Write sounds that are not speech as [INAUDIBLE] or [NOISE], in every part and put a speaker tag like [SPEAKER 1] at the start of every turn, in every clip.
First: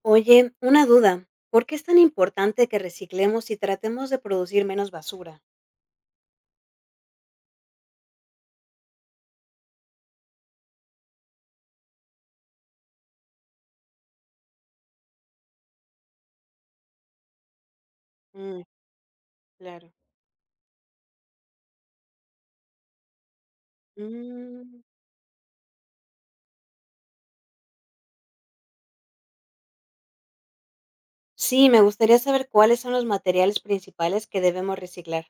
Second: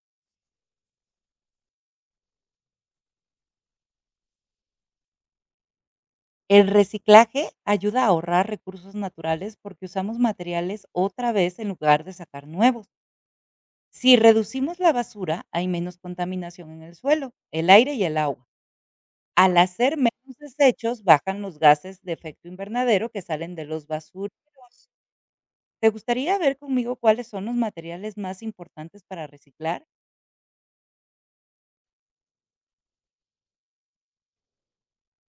[SPEAKER 1] Oye, una duda. ¿Por qué es tan importante que reciclemos y tratemos de producir menos basura?
[SPEAKER 2] El reciclaje ayuda a ahorrar recursos naturales porque usamos materiales otra vez en lugar de sacar nuevos. Si reducimos la basura, hay menos contaminación en el suelo, el aire y el agua.
[SPEAKER 1] Mm,
[SPEAKER 2] Al
[SPEAKER 1] claro.
[SPEAKER 2] hacer menos desechos, bajan los gases de efecto invernadero que salen de los basureros.
[SPEAKER 1] Mm,
[SPEAKER 2] ¿Te gustaría ver conmigo cuáles son los materiales más importantes para reciclar?
[SPEAKER 1] sí, me gustaría saber cuáles son los materiales principales que debemos reciclar.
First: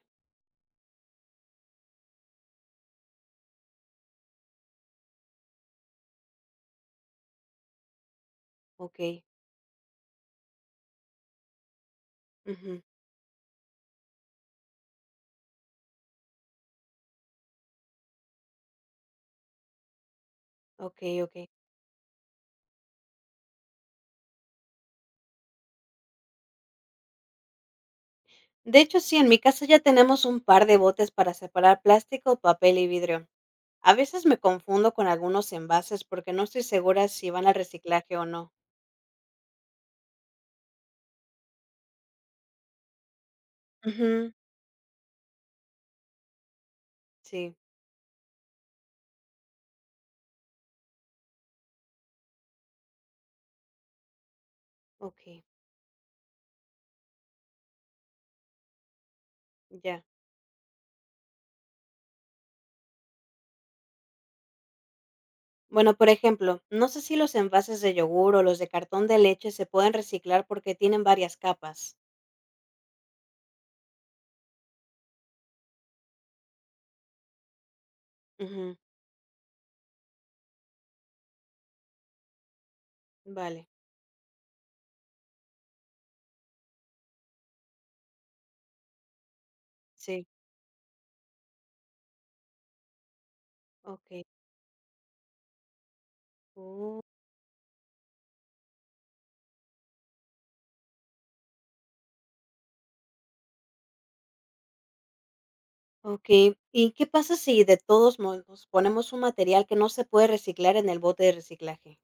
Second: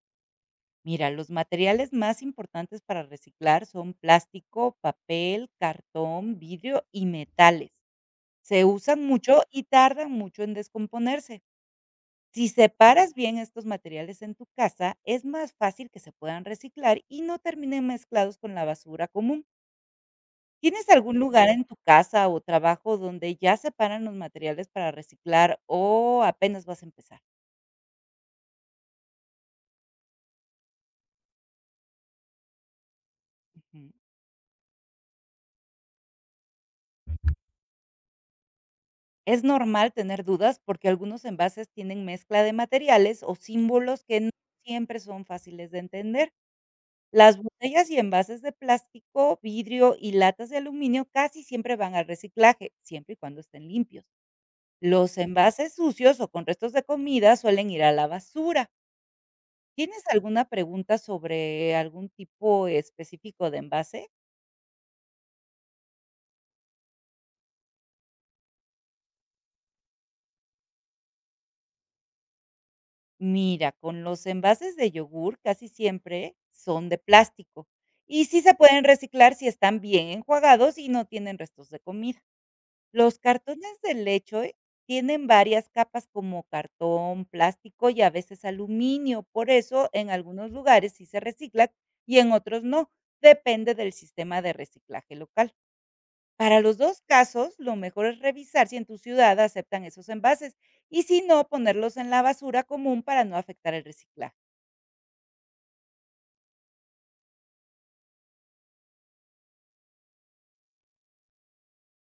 [SPEAKER 2] Mira, los materiales más importantes para reciclar son plástico, papel, cartón, vidrio y metales. Se
[SPEAKER 1] Ok.
[SPEAKER 2] usan mucho y tardan mucho en descomponerse. Si
[SPEAKER 1] Ujú.
[SPEAKER 2] separas bien estos materiales en tu casa, es más fácil que se puedan reciclar y no terminen mezclados con la basura común. ¿Tienes
[SPEAKER 1] Ok,
[SPEAKER 2] algún
[SPEAKER 1] ok.
[SPEAKER 2] lugar Ok. en tu casa o trabajo donde ya separan los materiales para reciclar o apenas vas a empezar?
[SPEAKER 1] De hecho, sí, en mi casa ya tenemos un par de botes para separar plástico, papel y vidrio.
[SPEAKER 2] Ujú.
[SPEAKER 1] A veces me confundo con algunos envases porque no estoy segura si van al reciclaje o no.
[SPEAKER 2] Es normal tener dudas porque algunos envases tienen mezcla de materiales o símbolos que no
[SPEAKER 1] Ujú.
[SPEAKER 2] siempre son fáciles de entender. Las
[SPEAKER 1] Sí,
[SPEAKER 2] botellas y envases de plástico, vidrio y latas de aluminio casi siempre van al reciclaje, siempre y cuando estén limpios. Los
[SPEAKER 1] ok.
[SPEAKER 2] envases sucios o con restos de comida suelen ir a la basura. ¿Tienes
[SPEAKER 1] Ya.
[SPEAKER 2] alguna pregunta sobre algún tipo específico de envase?
[SPEAKER 1] Bueno, por ejemplo, no sé si los envases de yogur o los de cartón de leche se pueden reciclar porque tienen varias capas.
[SPEAKER 2] Mira, con los envases de yogur casi siempre son de plástico y sí se
[SPEAKER 1] Ujú.
[SPEAKER 2] pueden reciclar si están bien enjuagados y no tienen restos de comida. Los
[SPEAKER 1] Vale,
[SPEAKER 2] cartones de leche tienen varias capas como cartón, plástico y a veces aluminio. Por eso en
[SPEAKER 1] sí,
[SPEAKER 2] algunos lugares sí se reciclan y en otros no. Depende del
[SPEAKER 1] ok.
[SPEAKER 2] sistema de reciclaje local. Para los dos
[SPEAKER 1] Oh,
[SPEAKER 2] casos, lo mejor es revisar si en tu ciudad aceptan esos envases y, si no, ponerlos en la basura común para no afectar el reciclaje.
[SPEAKER 1] ok, ¿y qué pasa si de todos modos ponemos un material que no se puede reciclar en el bote de reciclaje?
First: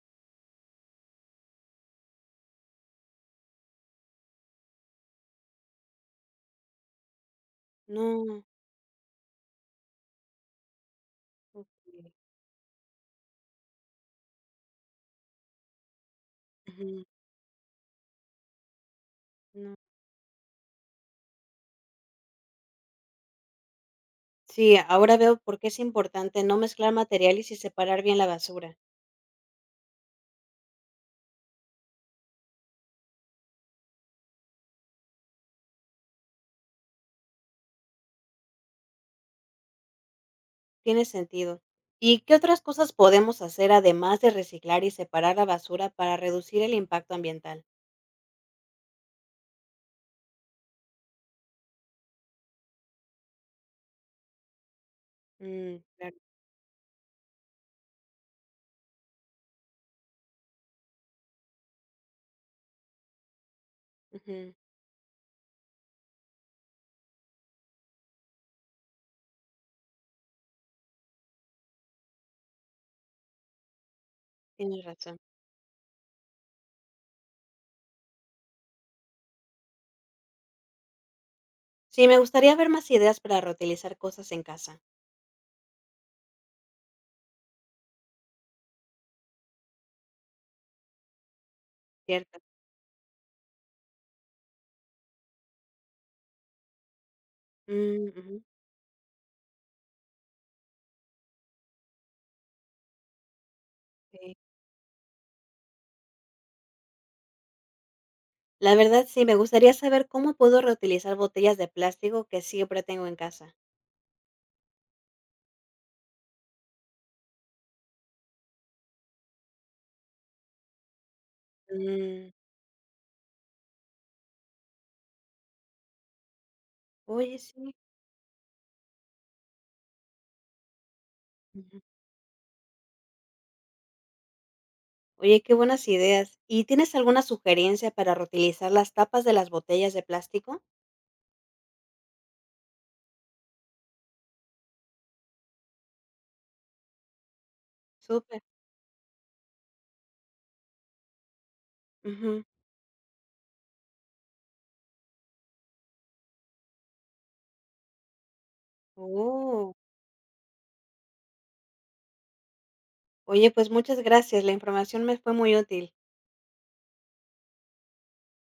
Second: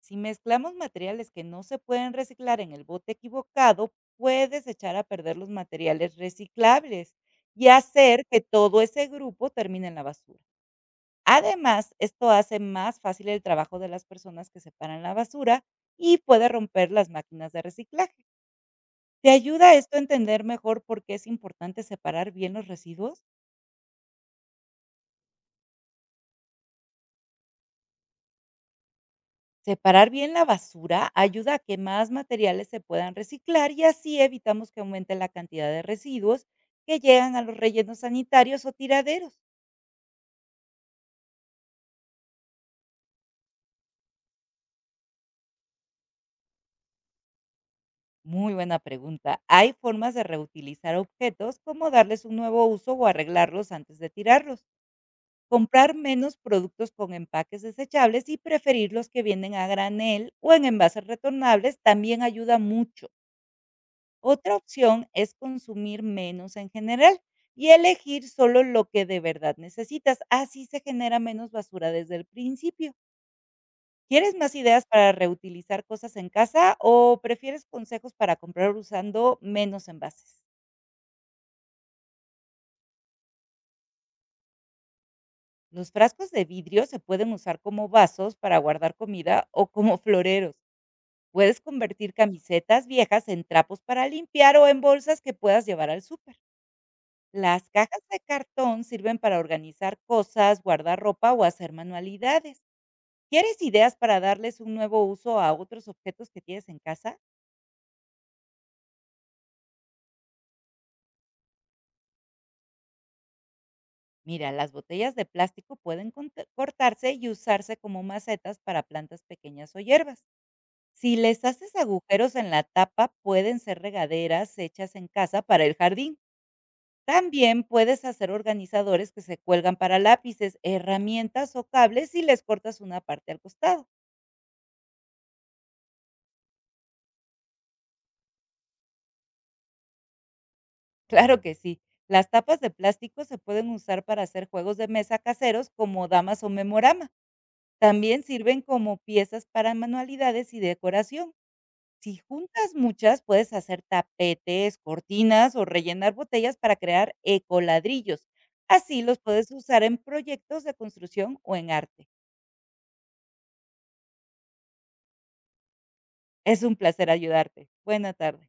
[SPEAKER 2] Si mezclamos materiales que no se pueden reciclar en el bote equivocado, puedes echar a perder los materiales reciclables y hacer que
[SPEAKER 1] No,
[SPEAKER 2] todo ese grupo termine en la basura.
[SPEAKER 1] ok.
[SPEAKER 2] Además, esto hace más fácil el trabajo de las personas que separan la basura y puede romper
[SPEAKER 1] Ujú,
[SPEAKER 2] las máquinas de reciclaje. ¿Te ayuda
[SPEAKER 1] no.
[SPEAKER 2] esto a entender mejor por qué es importante separar bien los residuos?
[SPEAKER 1] Sí, ahora veo por qué es importante no mezclar materiales y separar bien la basura.
[SPEAKER 2] Separar bien la basura ayuda a que más materiales se puedan reciclar y así evitamos que aumente la cantidad de residuos que llegan a los rellenos sanitarios o tiraderos.
[SPEAKER 1] Tiene sentido. ¿Y qué otras cosas podemos hacer además de reciclar y separar la basura para reducir el impacto ambiental?
[SPEAKER 2] Muy buena pregunta. Hay formas de reutilizar objetos, como darles un nuevo uso o arreglarlos antes de tirarlos.
[SPEAKER 1] Mm,
[SPEAKER 2] Comprar
[SPEAKER 1] claro.
[SPEAKER 2] menos productos con empaques desechables y preferir los que vienen a granel o en envases retornables también ayuda mucho.
[SPEAKER 1] Ujú.
[SPEAKER 2] Otra opción es consumir menos en general y elegir solo lo que de verdad necesitas. Así se genera menos basura desde el principio. ¿Quieres más ideas
[SPEAKER 1] Tienes
[SPEAKER 2] para
[SPEAKER 1] razón.
[SPEAKER 2] reutilizar cosas en casa o prefieres consejos para comprar usando menos envases?
[SPEAKER 1] Sí, me gustaría ver más ideas para reutilizar cosas en casa,
[SPEAKER 2] Los frascos de vidrio se pueden usar como vasos, para guardar comida o como [LAUGHS] floreros. Puedes convertir
[SPEAKER 1] ¿cierto?
[SPEAKER 2] camisetas viejas en trapos para limpiar o en bolsas que puedas llevar al súper. Las cajas
[SPEAKER 1] Mm,
[SPEAKER 2] de
[SPEAKER 1] ujú,
[SPEAKER 2] cartón sirven para organizar cosas, guardar ropa o hacer manualidades. ¿Quieres ideas para
[SPEAKER 1] sí.
[SPEAKER 2] darles un nuevo uso a otros objetos que tienes en casa?
[SPEAKER 1] La verdad, sí, me gustaría saber cómo puedo reutilizar botellas de plástico que siempre tengo en casa.
[SPEAKER 2] Mira, las botellas de plástico pueden cortarse y usarse como macetas para plantas pequeñas o hierbas. Si les haces
[SPEAKER 1] Mm,
[SPEAKER 2] agujeros en la tapa, pueden ser regaderas hechas en casa para el jardín.
[SPEAKER 1] oye,
[SPEAKER 2] También
[SPEAKER 1] sí.
[SPEAKER 2] puedes hacer organizadores que se cuelgan para lápices, herramientas o
[SPEAKER 1] Ujú.
[SPEAKER 2] cables, y les cortas una parte al costado.
[SPEAKER 1] Oye, qué buenas ideas. ¿Y tienes alguna sugerencia para reutilizar las tapas de las botellas de plástico?
[SPEAKER 2] Claro que sí. Las tapas de plástico se pueden usar para hacer juegos de mesa caseros, como damas o memorama. También
[SPEAKER 1] Súper.
[SPEAKER 2] sirven como piezas para manualidades y decoración. Si
[SPEAKER 1] Ujú.
[SPEAKER 2] juntas muchas, puedes hacer tapetes, cortinas o rellenar botellas para crear ecoladrillos. Así los puedes
[SPEAKER 1] Oh,
[SPEAKER 2] usar en proyectos de construcción o en arte.
[SPEAKER 1] oye, pues muchas gracias, la información me fue muy útil.
[SPEAKER 2] Es un placer ayudarte. Buena tarde.